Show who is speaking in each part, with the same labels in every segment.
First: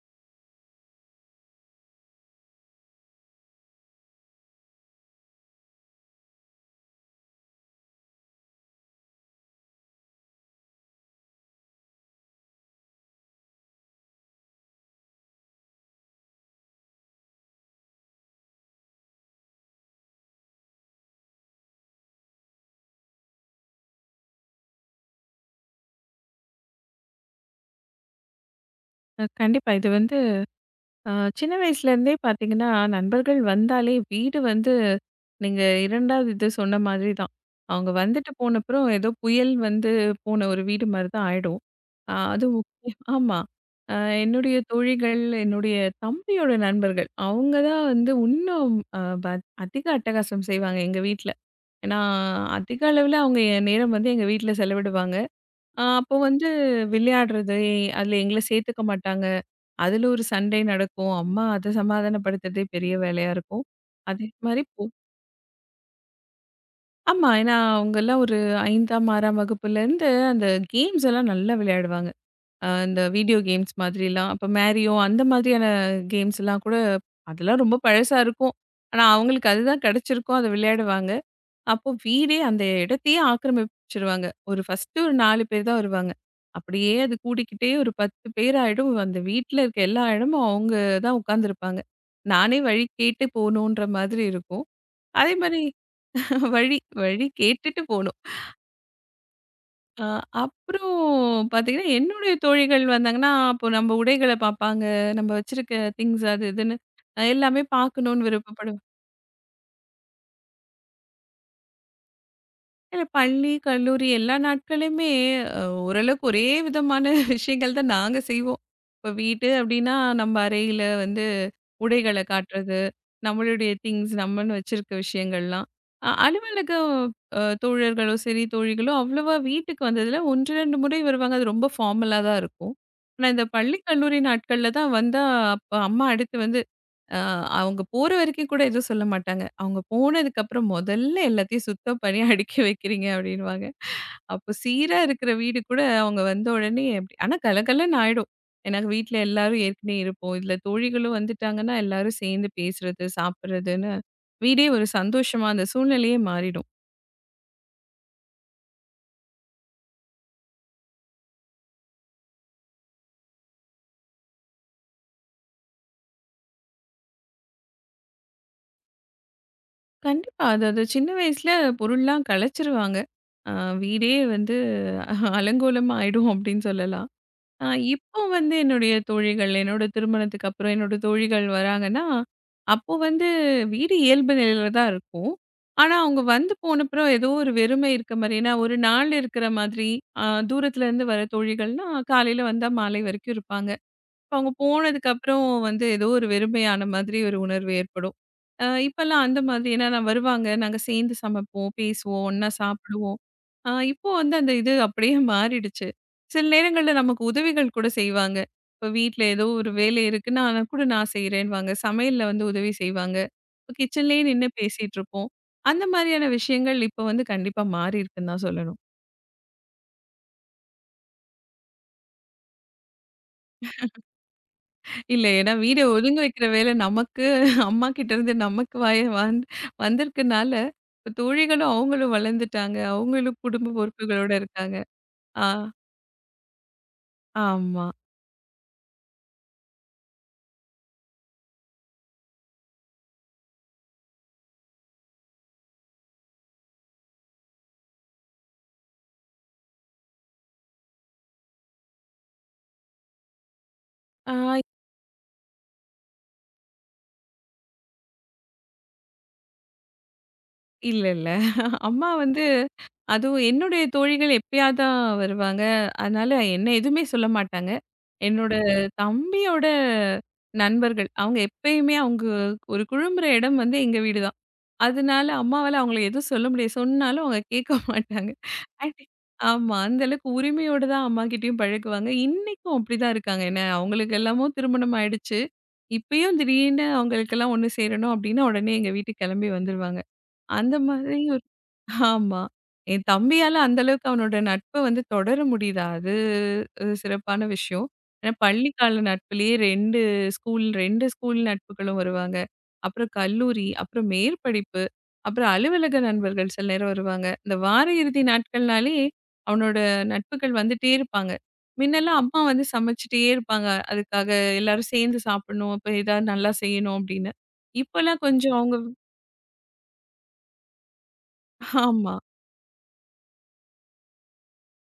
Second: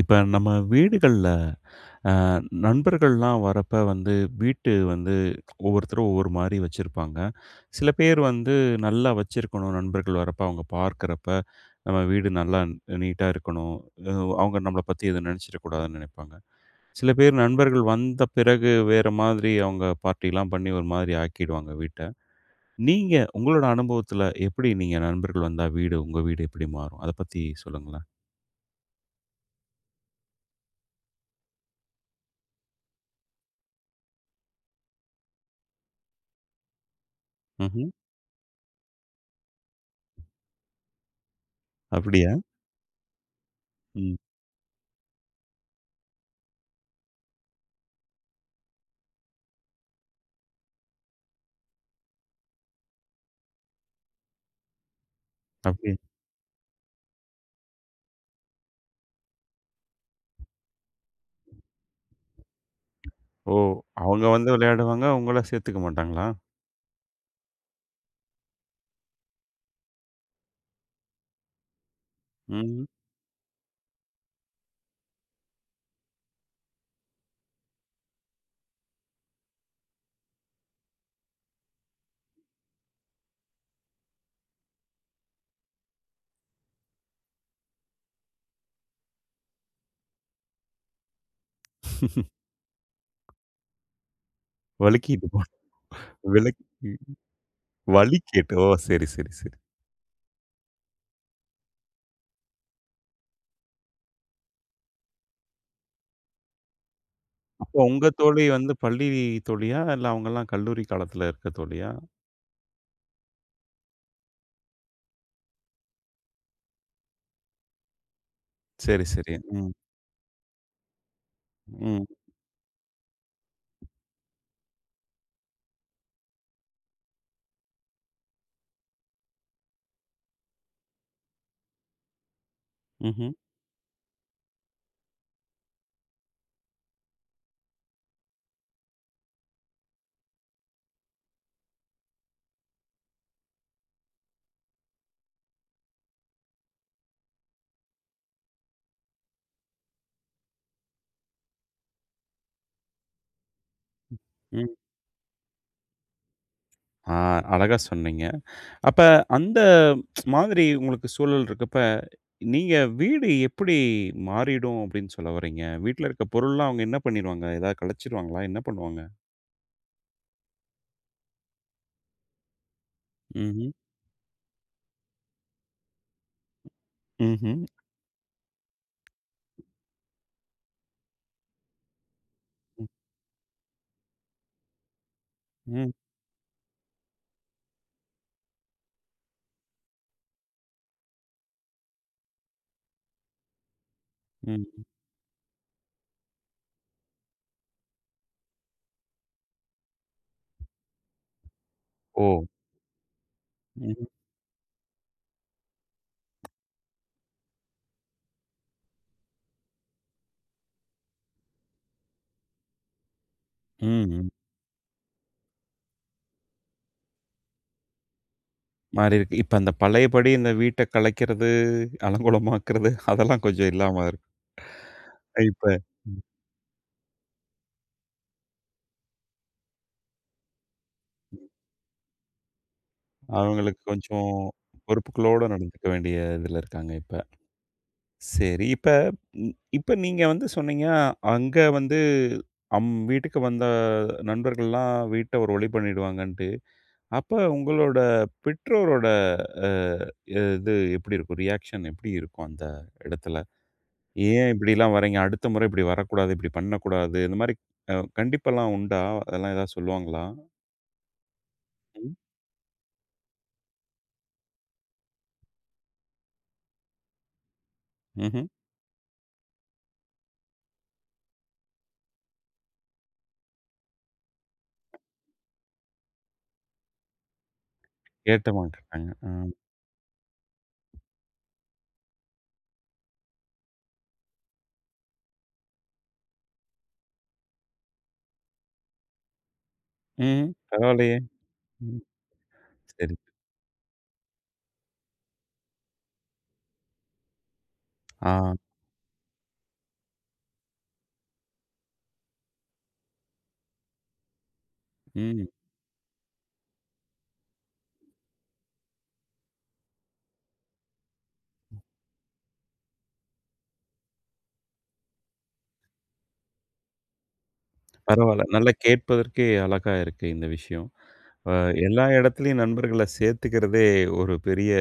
Speaker 1: இப்ப நம்ம வீடுகள்ல அ நண்பர்கள்லாம் வரப்ப வந்து வீட்டு வந்து ஒவ்வொருத்தரும் ஒவ்வொரு மாரி வச்சிருப்பாங்க. சில பேர் வந்து நல்லா வச்சிருக்கணும் நண்பர்கள் வரப்ப அவங்க பார்க்கிறப்ப, நம்ம வீடு நல்லா நீட்டா இருக்கணும். அ அவங்க நம்மள பத்தி எதுவும் நெனச்சிடக்கூடாதுன்னு நெனைப்பாங்க. சில பேர் நண்பர்கள் வந்த பிறகு வேற மாதிரி அவங்க பார்ட்டிலாம் பண்ணி ஒரு மாதிரி ஆக்கிடுவாங்க வீட்ட. நீங்க உங்களோட அனுபவத்துல எப்படி நீங்க நண்பர்கள் வந்தா வீடு உங்க வீடு எப்படி மாறும்? அத பத்தி சொல்லுங்களேன்.
Speaker 2: கண்டிப்பா. இது வந்து அ சின்ன வயசுலேருந்தே பார்த்தீங்கன்னா, நண்பர்கள் வந்தாலே வீடு வந்து நீங்க 2வது இது சொன்ன மாதிரி தான்.
Speaker 1: ம்ஹ்ம்.
Speaker 2: அவங்க வந்துட்டு போனப்புறம் ஏதோ புயல் வந்து போன ஒரு வீடு மாரி தான் ஆயிடும்.
Speaker 1: அப்படியா?
Speaker 2: அதுவும் முக்கியம் ஆமா. அ
Speaker 1: ம்.
Speaker 2: என்னுடைய தோழிகள், என்னுடைய தம்பியோட நண்பர்கள், அவங்க தான் வந்து இன்னும் அ ப அதிக அட்டகாசம் செய்வாங்க எங்க வீட்ல. ஏன்னா, அதிக அளவுல அவங்க என் நேரம் வந்து எங்க வீட்ல செலவிடுவாங்க. அ
Speaker 1: அப்படியா?
Speaker 2: அப்போ வந்து விளையாடுறது, அதுல எங்கள சேர்த்துக்க மாட்டாங்க. அதுல ஒரு சண்டை நடக்கும். அம்மா அத சமாதானப்படுத்துறதே பெரிய வேலையா
Speaker 1: ஓ!
Speaker 2: இருக்கும்.
Speaker 1: அவங்க
Speaker 2: அதே
Speaker 1: வந்து
Speaker 2: மாரி
Speaker 1: விளையாடுவாங்க. உங்கள சேர்த்துக்க மாட்டாங்களா?
Speaker 2: ஆமா. ஏன்னா அவங்கலாம் ஒரு 5ஆம், 6ஆம் வகுப்புலேருந்து அந்த கேம்ஸ் எல்லாம் நல்லா விளையாடுவாங்க. அ
Speaker 1: ம்.
Speaker 2: இந்த வீடியோ கேம்ஸ் மாதிரிலாம். அப்ப மேரியோ அந்த மாதிரியான கேம்ஸ்லாம் கூட அதெல்லாம் ரொம்ப பழசா இருக்கும். ஆனா அவங்களுக்கு அதுதான் கிடைச்சிருக்கும். அத விளையாடுவாங்க. அப்போ வீடே அந்த இடத்தையே ஆக்கிரமிச்சிருவாங்க. ஒரு ஃபர்ஸ்ட்டு ஒரு 4 பேர் தான் வருவாங்க. அப்படியே அது கூடிக்கிட்டே ஒரு 10 பேர் ஆயிடும். அந்த வீட்ல இருக்க எல்லா இடமும் அவங்க தான் உட்கார்ந்துருப்பாங்க. நானே வழி கேட்டு போணுன்ற மாதிரி இருக்கும்.
Speaker 1: வழுக்கிட்டு
Speaker 2: அதே
Speaker 1: போன
Speaker 2: மாரி
Speaker 1: விலக்கி
Speaker 2: வழி வழி கேட்டுட்டு போணும்.
Speaker 1: வலிக்கேட்டு. ஓ! சரி, சரி, சரி.
Speaker 2: அ அப்புறம் பார்த்தீங்கன்னா, என்னுடைய தோழிகள் வந்தாங்கன்னா, அப்போ நம்ம உடைகள பார்ப்பாங்க. நம்ம வச்சிருக்க திங்ஸ் அது இதுன்னு எல்லாமே
Speaker 1: அப்போ உங்க
Speaker 2: பார்க்கணும்னு
Speaker 1: தோழி வந்து
Speaker 2: விருப்பப்படுவாங்க.
Speaker 1: பள்ளி தோழியா? இல்ல அவங்கலாம் கல்லூரி காலத்துல இருக்க தோழியா?
Speaker 2: இல்ல பள்ளி, கல்லூரி எல்லா நாட்களுமே அ ஓரளவுக்கு ஒரே விதமான விஷயங்கள் தான் நாங்க செய்வோம்.
Speaker 1: சரி,
Speaker 2: இப்ப
Speaker 1: சரி.
Speaker 2: வீட்டு
Speaker 1: ம்,
Speaker 2: அப்டின்னா, நம்ம அறையில வந்து
Speaker 1: ம்,
Speaker 2: உடைகள காட்டுறது, நம்மளுடைய திங்ஸ் நம்மன்னு வச்சிருக்க விஷயங்கள்லாம். அலுவலகம் தோழர்களோ சரி, தோழிகளோ அவ்வளவா வீட்டுக்கு வந்ததில்ல. 1, 2 முறை வருவாங்க. அது ரொம்ப ஃபார்மலா தான் இருக்கும். ஆனா
Speaker 1: ம்ஹ்ம்,
Speaker 2: இந்த பள்ளி, கல்லூரி நாட்கள்ல தான் வந்தா, அப்ப அம்மா அடுத்து வந்து அ அவங்க போற வரைக்கும் கூட எதுவும் சொல்ல மாட்டாங்க. அவங்க போனதுக்கப்புறம் "முதல்ல எல்லாத்தையும் சுத்தம் பண்ணி அடுக்கி வைக்கிறீங்க" அப்படின்னுவாங்க. அப்போ சீரா இருக்கிற வீடு கூட அவங்க வந்த உடனே அப்படி ஆனா கலகலன்னு ஆயிடும். ஏன்னா வீட்ல எல்லாரும் ஏற்கனவே இருப்போம். இதுல தோழிகளும் வந்துட்டாங்கன்னா எல்லாரும் சேர்ந்து பேசுறது, சாப்பிடுறதுன்னு
Speaker 1: ம்.
Speaker 2: வீடே ஒரு சந்தோஷமா அந்த சூழ்நிலையே மாறிடும்.
Speaker 1: ஆ, அழகா சொன்னீங்க. அப்ப அந்த மாதிரி உங்களுக்கு சூழல் இருக்கப்ப, நீங்க வீடு எப்படி மாறிடும் அப்படின்னு சொல்ல வர்றீங்க? வீட்ல இருக்க பொருள்லாம் அவங்க என்ன பண்ணிருவாங்க? ஏதாவது கலைச்சிருவாங்களா? என்ன பண்ணுவாங்க?
Speaker 2: கண்டிப்பா. அது அது சின்ன வயசுல பொருள்லாம் கலைச்சிருவாங்க. அ
Speaker 1: ம்ஹ்ம்,
Speaker 2: வீடே வந்து அலங்கோலமா ஆயிடும் அப்படின்னு சொல்லலாம்.
Speaker 1: ம்ஹ்ம்,
Speaker 2: ஆ இப்போ வந்து என்னுடைய தோழிகள், என்னோட திருமணத்துக்கு அப்புறம் என்னோட தோழிகள் வராங்கன்னா,
Speaker 1: ம்,
Speaker 2: அப்போ வந்து வீடு இயல்பு நிலையில தான் இருக்கும்.
Speaker 1: ம்,
Speaker 2: ஆனா, அவங்க வந்து போனப்புறம் ஏதோ ஒரு வெறுமை இருக்க மாரி. ஏன்னா, ஒரு நாள் இருக்கிற மாதிரி, அ தூரத்துலருந்து வர தோழிகள்னா, காலையில வந்தா மாலை வரைக்கும் இருப்பாங்க. அவங்க
Speaker 1: ம்.
Speaker 2: போனதுக்கு அப்புறம் வந்து ஏதோ ஒரு வெறுமையான மாதிரி ஒரு உணர்வு ஏற்படும். அ இப்பல்லாம் அந்த மாதிரி ஏன்னா நான் வருவாங்க, நாங்க சேர்ந்து சமைப்போம்,
Speaker 1: ஓ!
Speaker 2: பேசுவோம், ஒண்ணா சாப்பிடுவோம். அ
Speaker 1: ம்,
Speaker 2: இப்போ வந்து அந்த இது அப்படியே மாறிடுச்சு. சில நேரங்கள்ல நமக்கு உதவிகள் கூட செய்வாங்க. இப்போ வீட்ல ஏதோ ஒரு வேலை இருக்குன்னா, ஆனா கூட நான் செய்றேன்னுவாங்க. சமையல்ல வந்து உதவி செய்வாங்க. இப்போ கிச்சன்லேயே
Speaker 1: ம்.
Speaker 2: நின்னு பேசிட்டு இருப்போம். அந்த மாதிரியான விஷயங்கள் இப்போ வந்து கண்டிப்பா மாறி இருக்குன்னு தான் சொல்லணும்.
Speaker 1: மாறியிருக்கு. இப்ப அந்த பழையபடி இந்த வீட்ட கலைக்கிறது, அலங்கோலமாக்குறது அதெல்லாம் கொஞ்சம் இல்லாம இருக்கு.
Speaker 2: இல்ல. ஏன்னா
Speaker 1: இப்ப
Speaker 2: வீட ஒதுங்க வைக்கிற வேலை நமக்கு, அம்மா கிட்ட இருந்து நமக்கு வாய வந்திருக்கனால, இப்ப தோழிகளும் அவங்களும் வளர்ந்துட்டாங்க. அவங்களும் குடும்ப
Speaker 1: அவங்களுக்கு கொஞ்சம்
Speaker 2: பொறுப்புகளோட இருக்காங்க.
Speaker 1: பொறுப்புகளோட
Speaker 2: ஆ,
Speaker 1: நடந்துக்க வேண்டிய இதுல இருக்காங்க இப்ப.
Speaker 2: ஆமா.
Speaker 1: சரி. இப்ப ம், இப்ப நீங்க வந்து சொன்னீங்க, அங்க வந்து வீட்டுக்கு வந்த நண்பர்கள்லாம் வீட்ட ஒரு ஒழி பண்ணிடுவாங்கன்ட்டு. அப்ப உங்களோட பெற்றோரோட அ இது எப்படி இருக்கும்? ரியாக்ஷன் எப்படி இருக்கும் அந்த இடத்துல?
Speaker 2: ஆ,
Speaker 1: ஏன் இப்படிலாம் வர்றீங்க? அடுத்த முறை இப்படி வரக்கூடாது, இப்படி பண்ணக்கூடாது. இந்த மாரி கண்டிப்பெல்லாம் உண்டா? அதெல்லாம் ஏதாவது சொல்லுவாங்களா?
Speaker 2: இல்ல. அம்மா
Speaker 1: ம்.
Speaker 2: வந்து அதுவும் என்னுடைய தோழிகள் எப்பயாவது தான் வருவாங்க. அதனால என்ன எதுவுமே சொல்ல மாட்டாங்க.
Speaker 1: ம்ஹ்ம்.
Speaker 2: என்னோட தம்பியோட நண்பர்கள், அவங்க எப்பயுமே அவங்க ஒரு குழும்புற இடம் வந்து எங்க வீடு தான். அதனால அம்மாவால அவங்கள எதுவும் சொல்ல முடியாது. சொன்னாலும் அவங்க கேட்க மாட்டாங்க.
Speaker 1: கேட்ட மாட்டேன்ட்டாங்க.
Speaker 2: அண்ட்
Speaker 1: ஆ.
Speaker 2: ஆமா. அந்த அளவுக்கு உரிமையோட தான் அம்மாகிட்டயும் பழகுவாங்க. இன்னைக்கும் அப்படிதான் இருக்காங்க. என்ன அவங்களுக்கு எல்லாமோ திருமணம் ஆயிடுச்சு. இப்பயும் திடீர்னு அவங்களுக்கெல்லாம் ஒண்ணு சேரணும் அப்படின்னா, உடனே எங்க வீட்டுக்கு கிளம்பி வந்துருவாங்க.
Speaker 1: ம்.
Speaker 2: அந்த
Speaker 1: பரவாயில்லையே!
Speaker 2: மாதிரி ஒரு
Speaker 1: ம்.
Speaker 2: ஆமா. என்
Speaker 1: சரி.
Speaker 2: தம்பியால அந்த அளவுக்கு அவனோட நட்ப வந்து தொடர முடியுது. அது ஒரு சிறப்பான விஷயம். ஏன்னா
Speaker 1: ஆ.
Speaker 2: பள்ளி கால நட்புலயே 2 ஸ்கூல் நட்புகளும் வருவாங்க. அப்புறம் கல்லூரி, அப்புறம் மேற்படிப்பு,
Speaker 1: ம்.
Speaker 2: அப்புறம் அலுவலக நண்பர்கள் சில நேரம் வருவாங்க. இந்த வார இறுதி நாட்கள்னாலே அவனோட நட்புகள் வந்துட்டே இருப்பாங்க. முன்னெல்லாம் அம்மா வந்து சமைச்சுட்டே இருப்பாங்க. அதுக்காக எல்லாரும் சேர்ந்து சாப்பிடணும். அப்ப ஏதாவது நல்லா செய்யணும் அப்படின்னு. இப்பல்லாம்
Speaker 1: பரவால்ல.
Speaker 2: கொஞ்சம்
Speaker 1: நல்லா
Speaker 2: அவங்க
Speaker 1: கேட்பதற்கே அழகா இருக்கு இந்த விஷயம். அ எல்லா
Speaker 2: ஆமா.
Speaker 1: இடத்துலயும் நண்பர்கள சேர்த்துக்கிறதே ஒரு பெரிய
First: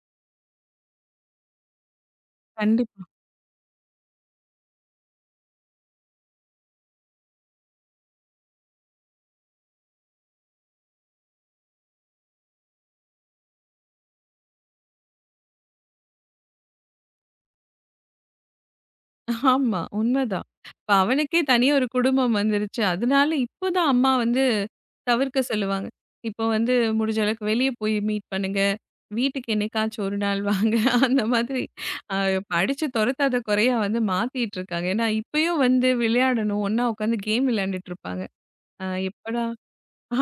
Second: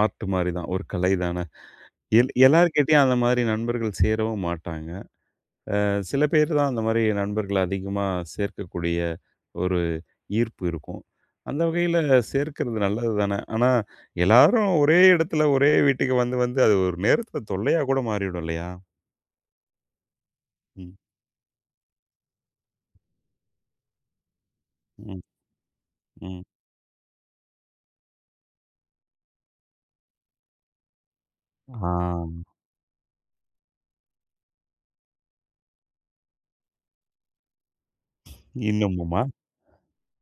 Speaker 1: ஆர்ட் மாரி தான். ஒரு கலை தானே! எல்லார்கிட்டயும்
Speaker 2: கண்டிப்பா.
Speaker 1: அந்த மாரி நண்பர்கள் சேரவும் மாட்டாங்க. சில பேர் தான் அந்த மாரி நண்பர்கள அதிகமா சேர்க்கக்கூடிய ஒரு ஈர்ப்பு இருக்கும். அந்த வகையில சேர்க்கிறது நல்லது தானே! ஆனா, எல்லாரும் ஒரே இடத்துல, ஒரே வீட்டுக்கு வந்து வந்து அது ஒரு நேரத்தில தொல்லையா கூட மாறிடும் இல்லையா?
Speaker 2: ஆமா. உண்மதான். இப்ப
Speaker 1: ம்,
Speaker 2: அவனுக்கே தனியா ஒரு குடும்பம் வந்துருச்சு. அதனால இப்போதான் அம்மா வந்து
Speaker 1: ம்,
Speaker 2: தவிர்க்க சொல்லுவாங்க.
Speaker 1: ம்.
Speaker 2: இப்போ வந்து முடிஞ்ச அளவுக்கு வெளிய போய் மீட் பண்ணுங்க. வீட்டுக்கு என்னைக்காச்சும் ஒரு நாள் வாங்க. அந்த மாதிரி அ
Speaker 1: ஆ,
Speaker 2: அடிச்சு தொரத்தாத கொறையா வந்து மாத்திட்டு இருக்காங்க. ஏன்னா இப்பயும் வந்து விளையாடணும். ஒண்ணா உட்காந்து கேம் விளையாண்டுட்டு இருப்பாங்க. அ
Speaker 1: இன்னமுமா?
Speaker 2: எப்படா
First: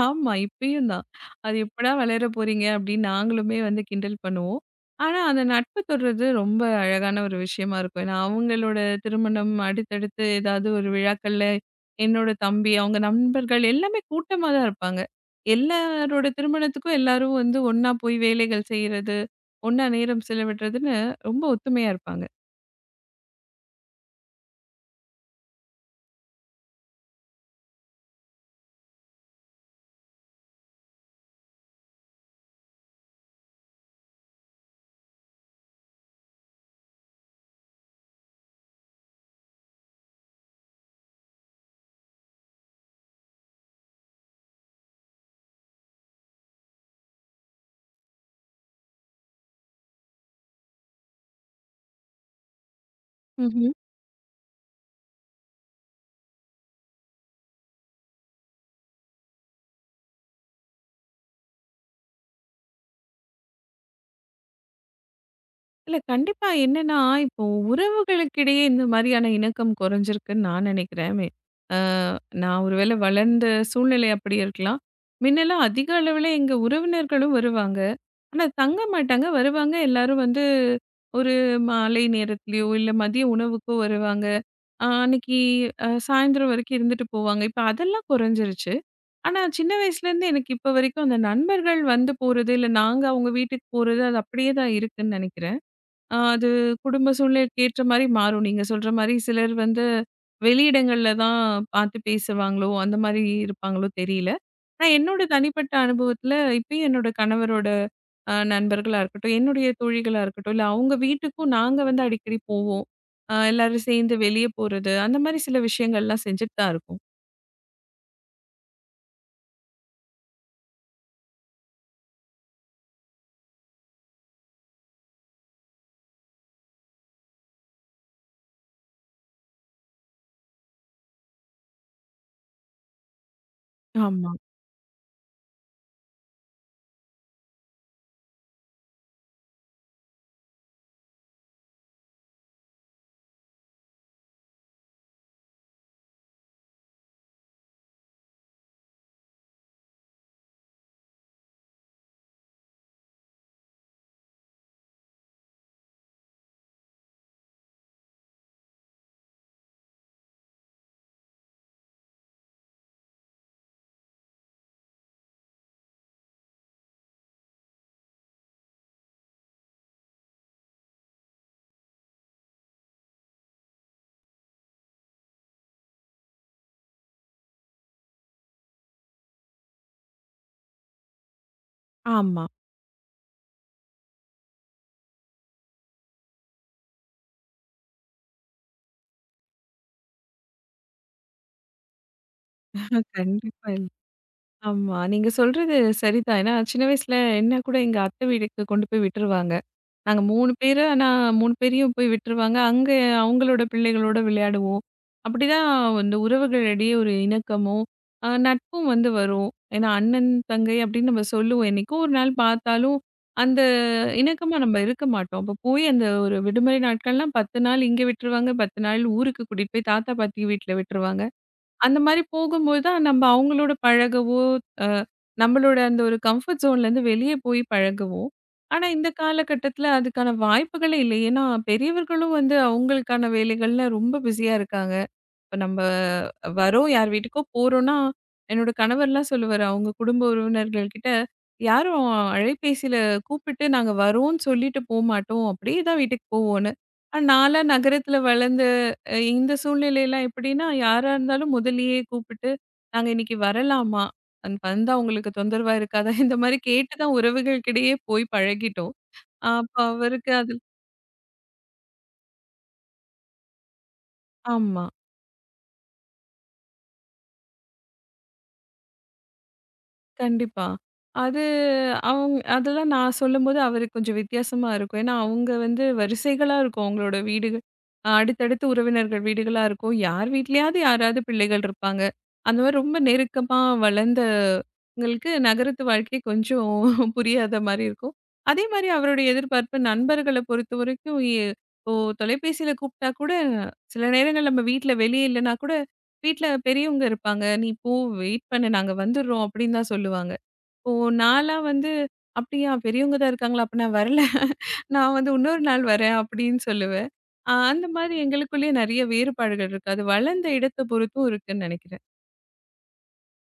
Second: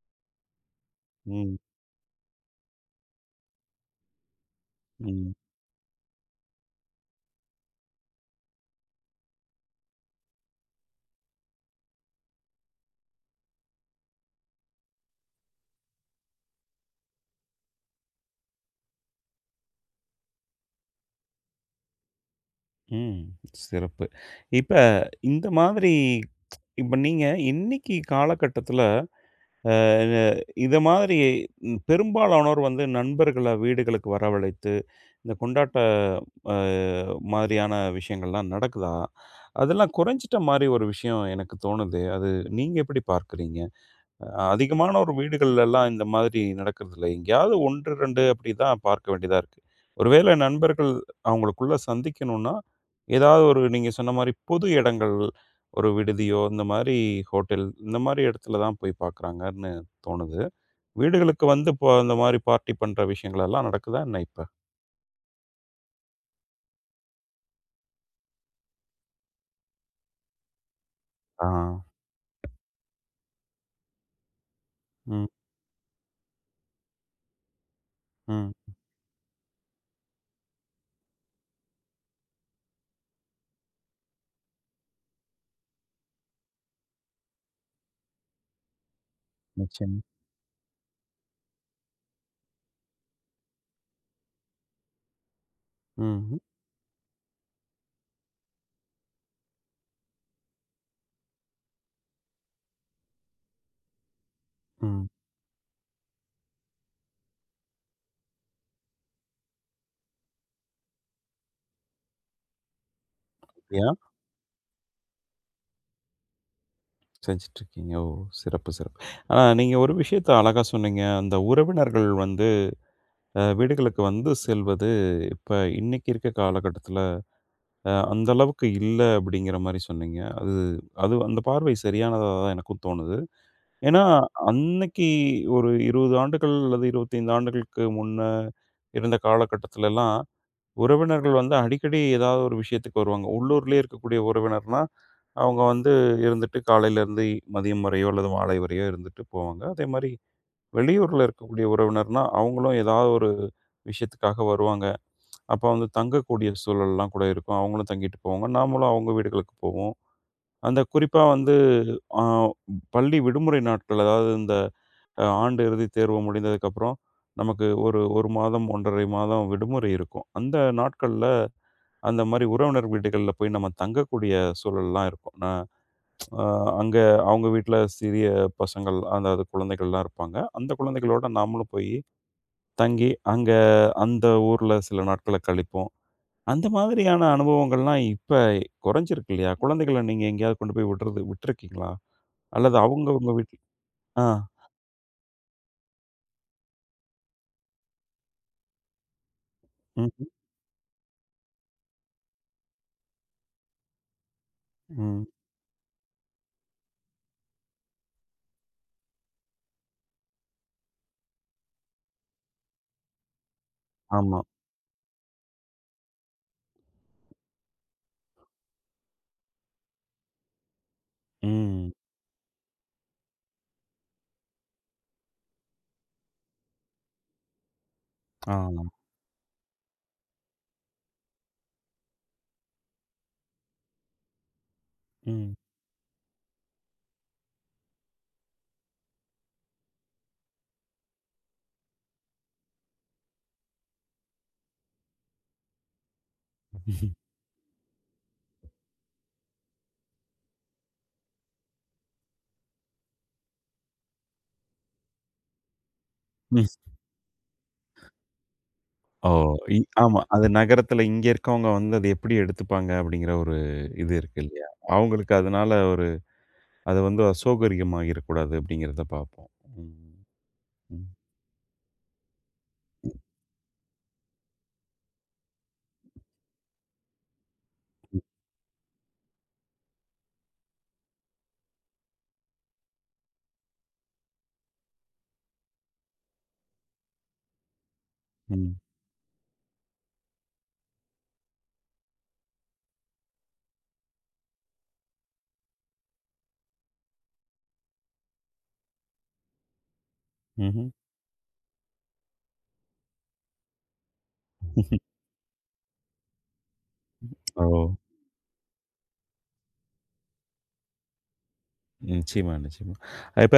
Speaker 2: ஆமா. இப்பயும் தான்.
Speaker 1: ம்,
Speaker 2: அது எப்படா வளர போறீங்க அப்படின்னு நாங்களுமே வந்து கிண்டல் பண்ணுவோம். ஆனா,
Speaker 1: ம்,
Speaker 2: அந்த நட்பு தொடர்றது ரொம்ப அழகான ஒரு விஷயமா இருக்கும். ஏன்னா, அவங்களோட திருமணம் அடுத்தடுத்து ஏதாவது ஒரு விழாக்கள்ல என்னோட தம்பி, அவங்க நண்பர்கள் எல்லாமே கூட்டமா தான் இருப்பாங்க. எல்லாரோட திருமணத்துக்கும் எல்லாரும் வந்து ஒண்ணா போய் வேலைகள் செய்றது, ஒண்ணா நேரம் செலவிடுறதுன்னு ரொம்ப ஒத்துமையா இருப்பாங்க.
Speaker 1: ம். சிறப்பு. இப்ப இந்த மாதிரி இப்ப நீங்க இன்னைக்கு காலகட்டத்தில அ இத மாதிரி ம், பெரும்பாலானோர் வந்து நண்பர்கள வீடுகளுக்கு வரவழைத்து, இந்த கொண்டாட்ட அ மாதிரியான விஷயங்கள்லாம் நடக்குதா? அதெல்லாம் குறைஞ்சிட்ட மாரி ஒரு விஷயம் எனக்கு தோணுது. அது நீங்க எப்படி பார்க்குறீங்க? அ அதிகமான ஒரு வீடுகள்லலாம் இந்த மாதிரி நடக்கிறதில்ல. எங்கேயாவது 1, 2 அப்படி தான் பார்க்க வேண்டியதா இருக்கு. ஒருவேளை நண்பர்கள் அவங்களுக்குள்ள சந்திக்கணும்னா, ஏதாவது ஒரு நீங்க சொன்ன மாரி பொது இடங்கள், ஒரு விடுதியோ, இந்த மாரி ஹோட்டல், இந்த மாரி இடத்துல தான் போய் பார்க்குறாங்கன்னு தோணுது. வீடுகளுக்கு வந்து இப்போ இந்த மாரி பார்ட்டி பண்ற விஷயங்கள் எல்லாம் நடக்குதா என்ன இப்ப?
Speaker 2: இல்ல கண்டிப்பா என்னன்னா, இப்போ உறவுகளுக்கிடையே இந்த மாரியான இணக்கம் குறைஞ்சிருக்குன்னு நான் நினைக்கிறேன்.
Speaker 1: ஆ.
Speaker 2: அ நான் ஒருவேளை வளர்ந்த சூழ்நிலை அப்படி இருக்கலாம்.
Speaker 1: ம்,
Speaker 2: முன்னெல்லாம் அதிக அளவுல எங்க உறவினர்களும் வருவாங்க. ஆனா
Speaker 1: ம்.
Speaker 2: தங்க மாட்டாங்க. வருவாங்க எல்லாரும் வந்து ஒரு மாலை நேரத்திலயோ, இல்ல மதிய உணவுக்கோ வருவாங்க. அ அன்னைக்கு அ சாயந்தரம் வரைக்கும் இருந்துட்டு போவாங்க. இப்ப அதெல்லாம் குறைஞ்சிருச்சு. ஆனா சின்ன
Speaker 1: நிச்சயமா.
Speaker 2: வயசுலேருந்து எனக்கு இப்ப வரைக்கும் அந்த நண்பர்கள் வந்து போறது, இல்ல நாங்க அவங்க வீட்டுக்கு போறது, அது அப்படியே தான் இருக்குன்னு நினைக்கிறேன்.
Speaker 1: ம்,
Speaker 2: அது குடும்ப சூழ்நிலைக்கு ஏற்ற மாரி மாறும். நீங்க சொல்ற மாரி சிலர் வந்து வெளியிடங்கள்ல தான் பார்த்து பேசுவாங்களோ, அந்த மாரி இருப்பாங்களோ தெரியல. ஆனா
Speaker 1: ம்.
Speaker 2: என்னோட தனிப்பட்ட அனுபவத்தில இப்பயும் என்னோட கணவரோட அ நண்பர்களா இருக்கட்டும், என்னுடைய தோழிகளா இருக்கட்டும், இல்ல அவங்க வீட்டுக்கும் நாங்க வந்து அடிக்கடி போவோம். அ எல்லாரும்
Speaker 1: ம்.
Speaker 2: சேர்ந்து வெளிய போறது, அந்த மாரி சில விஷயங்கள்லாம் செஞ்சுட்டு தான் இருக்கோம்.
Speaker 1: செஞ்சுட்ருக்கீங்க. ஓ! சிறப்பு, சிறப்பு. ஆனா நீங்க ஒரு விஷயத்த அழகா சொன்னீங்க. அந்த உறவினர்கள் வந்து வீடுகளுக்கு வந்து செல்வது, இப்ப இன்னைக்கு இருக்க காலகட்டத்தில அந்த அளவுக்கு இல்ல அப்படிங்கிற மாரி சொன்னீங்க. அது அது அந்த பார்வை சரியானதா தான் எனக்கும் தோணுது. ஏன்னா,
Speaker 2: ஆமா,
Speaker 1: அன்னைக்கு ஒரு 20 ஆண்டுகள் அல்லது 25 ஆண்டுகளுக்கு முன்ன இருந்த காலகட்டத்திலலாம் உறவினர்கள் வந்து அடிக்கடி ஏதாவது ஒரு விஷயத்துக்கு வருவாங்க. உள்ளூர்லயே இருக்கக்கூடிய உறவினர்னா, அவங்க வந்து இருந்துட்டு காலையிலேருந்து மதியம் வரையோ அல்லது மாலை வரையோ இருந்துட்டு போவாங்க. அதேமாரி வெளியூர்ல இருக்கக்கூடிய உறவினர்னா, அவங்களும் ஏதாவது ஒரு விஷயத்துக்காக வருவாங்க. அப்ப வந்து தங்கக்கூடிய சூழல்லாம் கூட இருக்கும். அவங்களும் தங்கிட்டு போவாங்க. நாமளும் அவங்க வீடுகளுக்கு போவோம். அந்த குறிப்பா வந்து அ பள்ளி விடுமுறை நாட்கள் அதாவது இந்த ஆண்டு இறுதி தேர்வு முடிந்ததுக்கப்புறம், நமக்கு ஒரு 1 மாதம், 1 1/2 மாதம் விடுமுறை இருக்கும். அந்த நாட்கள்ல அந்த மாரி உறவினர் வீடுகள்ல போய் நம்ம தங்கக்கூடிய சூழல்லாம் இருக்கும். நான் அ அங்க அவங்க வீட்ல சிறிய பசங்கள், அதாவது குழந்தைகள்லாம் இருப்பாங்க. அந்த குழந்தைகளோட நாமளும் போய்
Speaker 2: ஆமா.
Speaker 1: தங்கி, அங்க அந்த ஊர்ல சில நாட்கள கழிப்போம். அந்த மாதிரியான அனுபவங்கள்லாம் இப்ப குறைஞ்சிருக்கு இல்லையா? குழந்தைகள நீங்க எங்கேயாவது கொண்டு போய் விடுறது விட்டுருக்கீங்களா? அல்லது அவங்க உங்க வீட்ல
Speaker 2: கண்டிப்பா இல்ல.
Speaker 1: ஆ.
Speaker 2: ஆமா. நீங்க சொல்றது சரிதான். ஏன்னா சின்ன வயசுல என்ன கூட எங்க அத்தை வீட்டுக்கு கொண்டு போய் விட்டுருவாங்க. நாங்க
Speaker 1: ம்,
Speaker 2: 3 பேரு. ஆனா 3 பேரையும் போய் விட்டுருவாங்க. அங்க அவங்களோட பிள்ளைகளோட விளையாடுவோம்.
Speaker 1: ம்.
Speaker 2: அப்படிதான் இந்த உறவுகளிடையே ஒரு இணக்கமும், அ நட்பும் வந்து வரும். ஏன்னா அண்ணன், தங்கை அப்படின்னு நம்ம சொல்லுவோம். என்னைக்கோ ஒரு நாள் பார்த்தாலும் அந்த
Speaker 1: ஆமா.
Speaker 2: இணக்கமா நம்ம இருக்க மாட்டோம். அப்ப போய் அந்த ஒரு விடுமுறை நாட்கள்லாம் 10 நாள் இங்க விட்டுருவாங்க. 10 நாள் ஊருக்கு கூட்டிட்டு போய் தாத்தா, பாட்டி வீட்ல விட்டுருவாங்க.
Speaker 1: ம்.
Speaker 2: அந்த மாரி போகும்போது தான் நம்ம அவங்களோட பழகவோ, அ நம்மளோட அந்த ஒரு கம்ஃபர்ட் ஜோன்லேருந்து வெளியே போய் பழகுவோம்.
Speaker 1: ஆமா.
Speaker 2: ஆனா இந்த காலகட்டத்தில அதுக்கான வாய்ப்புகளே இல்லை. ஏன்னா பெரியவர்களும் வந்து அவங்களுக்கான வேலைகள்ல ரொம்ப பிஸியா இருக்காங்க.
Speaker 1: ம்.
Speaker 2: இப்ப நம்ம வரோம் யார் வீட்டுக்கோ போறோம்னா, என்னோட கணவர்லாம் சொல்லுவாரு, அவங்க குடும்ப உறவினர்கள் கிட்ட, யாரும் அலைபேசியில கூப்பிட்டு நாங்க வரோம்ன்னு சொல்லிட்டு போமாட்டோம். அப்படியே தான் வீட்டுக்கு போவோம்ன்னு. ஆனா நான்லாம் நகரத்துல வளர்ந்து அ இந்த சூழ்நிலைலாம் எப்படின்னா, யாரா இருந்தாலும் முதல்லயே கூப்பிட்டு, "நாங்க இன்னைக்கு வரலாமா? வந்தா உங்களுக்கு தொந்தரவா இருக்காதா?" இந்த மாரி கேட்டு தான் உறவுகளுக்கிடையே போய் பழகிட்டோம்.
Speaker 1: ஓ! இ
Speaker 2: அப்ப
Speaker 1: ஆமா.
Speaker 2: அவருக்கு
Speaker 1: அது
Speaker 2: அது
Speaker 1: நகரத்துல இங்க இருக்கவங்க வந்து அத எப்படி எடுத்துப்பாங்க அப்படிங்கிற ஒரு இது இருக்கு இல்லையா?
Speaker 2: ஆமா.
Speaker 1: அவங்களுக்கு அதனால ஒரு அது வந்து அசௌகரியமாகிரக்கூடாது அப்படிங்கிறத பார்ப்போம். ம்.
Speaker 2: கண்டிப்பா.
Speaker 1: ம்.
Speaker 2: அது அவங்க அதெல்லாம் நான் சொல்லும்போது அவருக்கு கொஞ்சம் வித்தியாசமா இருக்கும். ஏன்னா, அவங்க வந்து வரிசைகளா இருக்கும் அவங்களோட வீடுகள். அ
Speaker 1: ம்.
Speaker 2: அடுத்தடுத்து உறவினர்கள் வீடுகளா இருக்கும். யார் வீட்லயாவது யாராவது பிள்ளைகள் இருப்பாங்க. அந்த மாரி ரொம்ப நெருக்கமா வளர்ந்தவங்களுக்கு நகரத்து வாழ்க்கை கொஞ்சம் புரியாத மாரி இருக்கும். அதே
Speaker 1: ம்.
Speaker 2: மாரி அவருடைய எதிர்பார்ப்பு நண்பர்கள பொறுத்தவரைக்கும், இப்போ தொலைபேசியில கூப்பிட்டா கூட, சில நேரங்கள் நம்ம வீட்ல வெளியே இல்லன்னா கூட வீட்ல பெரியவங்க இருப்பாங்க. "நீ போ வெயிட் பண்ணு. நாங்க வந்துர்றோம்" அப்படின்னு தான் சொல்லுவாங்க.
Speaker 1: ம்ஹ்ம்.
Speaker 2: இப்போ நான்லாம் வந்து, "அப்படியா பெரியவங்க தான் இருக்காங்களா? அப்ப நான் வரல. நான் வந்து இன்னொரு நாள் வரேன்" அப்படின்னு சொல்லுவேன். அ
Speaker 1: ஓ!
Speaker 2: அந்த மாதிரி எங்களுக்குள்ளேயே நெறைய வேறுபாடுகள் இருக்கு. அது வளர்ந்த இடத்த பொறுத்தும் இருக்குன்னு நெனைக்கிறேன்.
Speaker 1: நிச்சயமா, நிச்சயமா. இப்ப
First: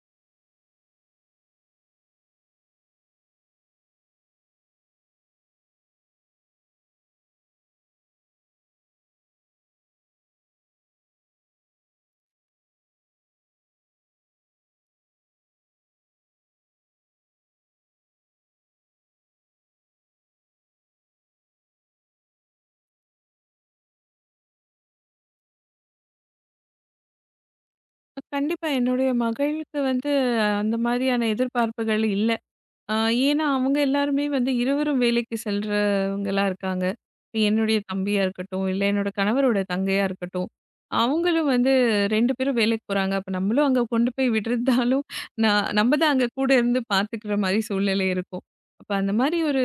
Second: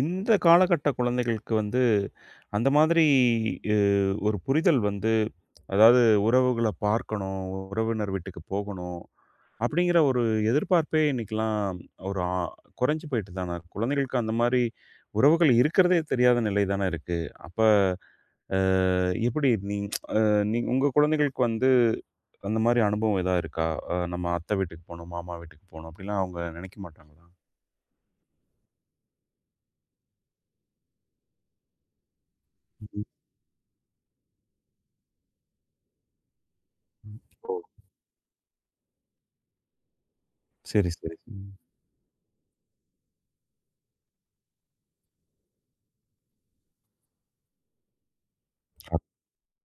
Speaker 1: இந்த காலகட்ட குழந்தைகளுக்கு வந்து, அந்த மாதிரி அ ஒரு புரிதல் வந்து, அதாவது உறவுகள பார்க்கணும், உறவினர் வீட்டுக்கு போகணும், அப்படிங்கிற ஒரு எதிர்பார்ப்பே இன்னைக்கெல்லாம் ஒரு ஆ, குறைஞ்சு போயிட்டு தான. குழந்தைகளுக்கு அந்த மாரி உறவுகள் இருக்கிறதே தெரியாத நிலை தான இருக்கு. அப்ப அ எப்படி நீங் அ நீங் உங்க குழந்தைகளுக்கு வந்து அந்த மாரி அனுபவம் எதா இருக்கா? நம்ம அத்தை வீட்டுக்கு போணும், மாமா வீட்டுக்கு போணும் அப்படிலாம் அவங்க நினைக்க மாட்டாங்களா?
Speaker 2: கண்டிப்பா என்னுடைய மகளுக்கு வந்து அந்த மாதிரியான எதிர்பார்ப்புகள் இல்ல. ஆ
Speaker 1: ம்.
Speaker 2: ஏன்னா, அவங்க எல்லாருமே வந்து இருவரும் வேலைக்கு செல்றவங்களா இருக்காங்க. இப்ப
Speaker 1: ஓ!
Speaker 2: என்னுடைய தம்பியா இருக்கட்டும், இல்ல என்னோட கணவரோட தங்கையா இருக்கட்டும்.
Speaker 1: சரி, சரி.
Speaker 2: அவங்களும்
Speaker 1: ம்.
Speaker 2: வந்து 2 பேரும் வேலைக்கு போறாங்க. அப்ப நம்மளும் அங்க கொண்டு போய் விடுறதாலும், நம்ம தான் அங்க கூட இருந்து பார்த்துக்கிற மாரி சூழ்நிலை இருக்கும். அப்ப அந்த மாரி ஒரு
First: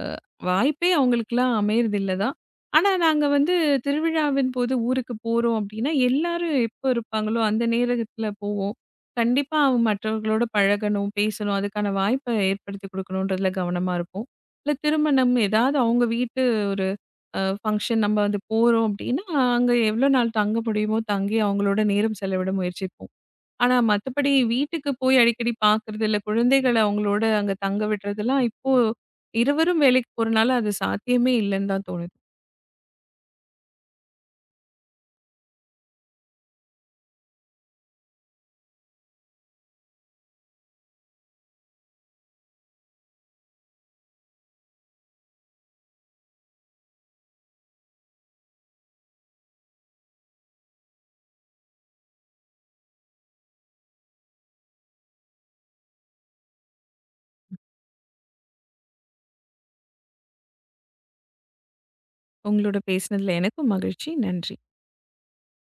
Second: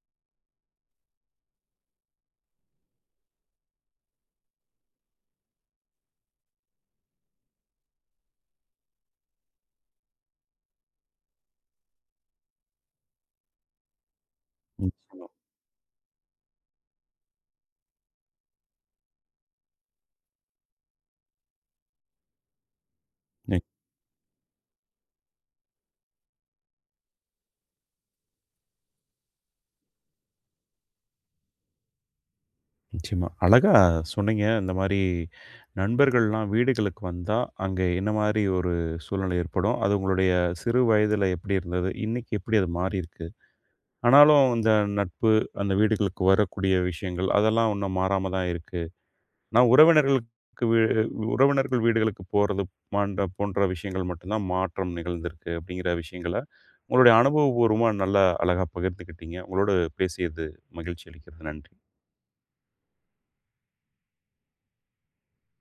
Speaker 2: அ வாய்ப்பே அவங்களுக்கெல்லாம் அமையறதில்ல தான். ஆனா, நாங்க வந்து திருவிழாவின் போது ஊருக்கு போறோம் அப்டின்னா, எல்லாரும் எப்போ இருப்பாங்களோ அந்த நேரத்துல போவோம். கண்டிப்பா அவங்க மற்றவர்களோட பழகணும், பேசணும். அதுக்கான வாய்ப்ப ஏற்படுத்தி குடுக்கணுன்றதுல கவனமா இருப்போம். இல்ல
Speaker 1: நிச்சயமா.
Speaker 2: திருமணம் ஏதாவது அவங்க வீட்டு ஒரு அ ஃபங்ஷன் நம்ம வந்து போறோம் அப்படின்னா, அங்க எவ்வளோ நாள் தங்க முடியுமோ தங்கி அவங்களோட நேரம் செலவிட முயற்சிப்போம்.
Speaker 1: நி
Speaker 2: ஆனா மத்தபடி வீட்டுக்கு போய் அடிக்கடி பார்க்கறது, இல்ல குழந்தைகள அவங்களோட அங்க தங்க விடுறதெல்லாம் இப்போ இருவரும் வேலைக்கு போறனால அது சாத்தியமே இல்லன்னு தான் தோணுது.
Speaker 1: நிச்சயமா. அழகா சொன்னீங்க. இந்த மாரி நண்பர்கள்லாம் வீடுகளுக்கு வந்தா, அங்க என்ன மாரி ஒரு சூழ்நிலை ஏற்படும்? அது உங்களுடைய சிறு வயதில எப்படி இருந்தது? இன்னைக்கு எப்படி அது மாறியிருக்கு? ஆனாலும் இந்த நட்பு, அந்த வீடுகளுக்கு வரக்கூடிய விஷயங்கள், அதெல்லாம் இன்னும் மாறாம தான் இருக்கு. நான் உறவினர்களுக்கு வீ உறவினர்கள் வீடுகளுக்கு போறது மாண்ட போன்ற விஷயங்கள் மட்டும் தான் மாற்றம் நிகழ்ந்திருக்கு அப்படிங்கிற விஷயங்கள, உங்களுடைய அனுபவபூர்வமா நல்லா அழகா பகிர்ந்துக்கிட்டீங்க. உங்களோடு பேசியது மகிழ்ச்சி அளிக்கிறது. நன்றி.
Speaker 2: உங்களோட பேசினதுல எனக்கும் மகிழ்ச்சி. நன்றி.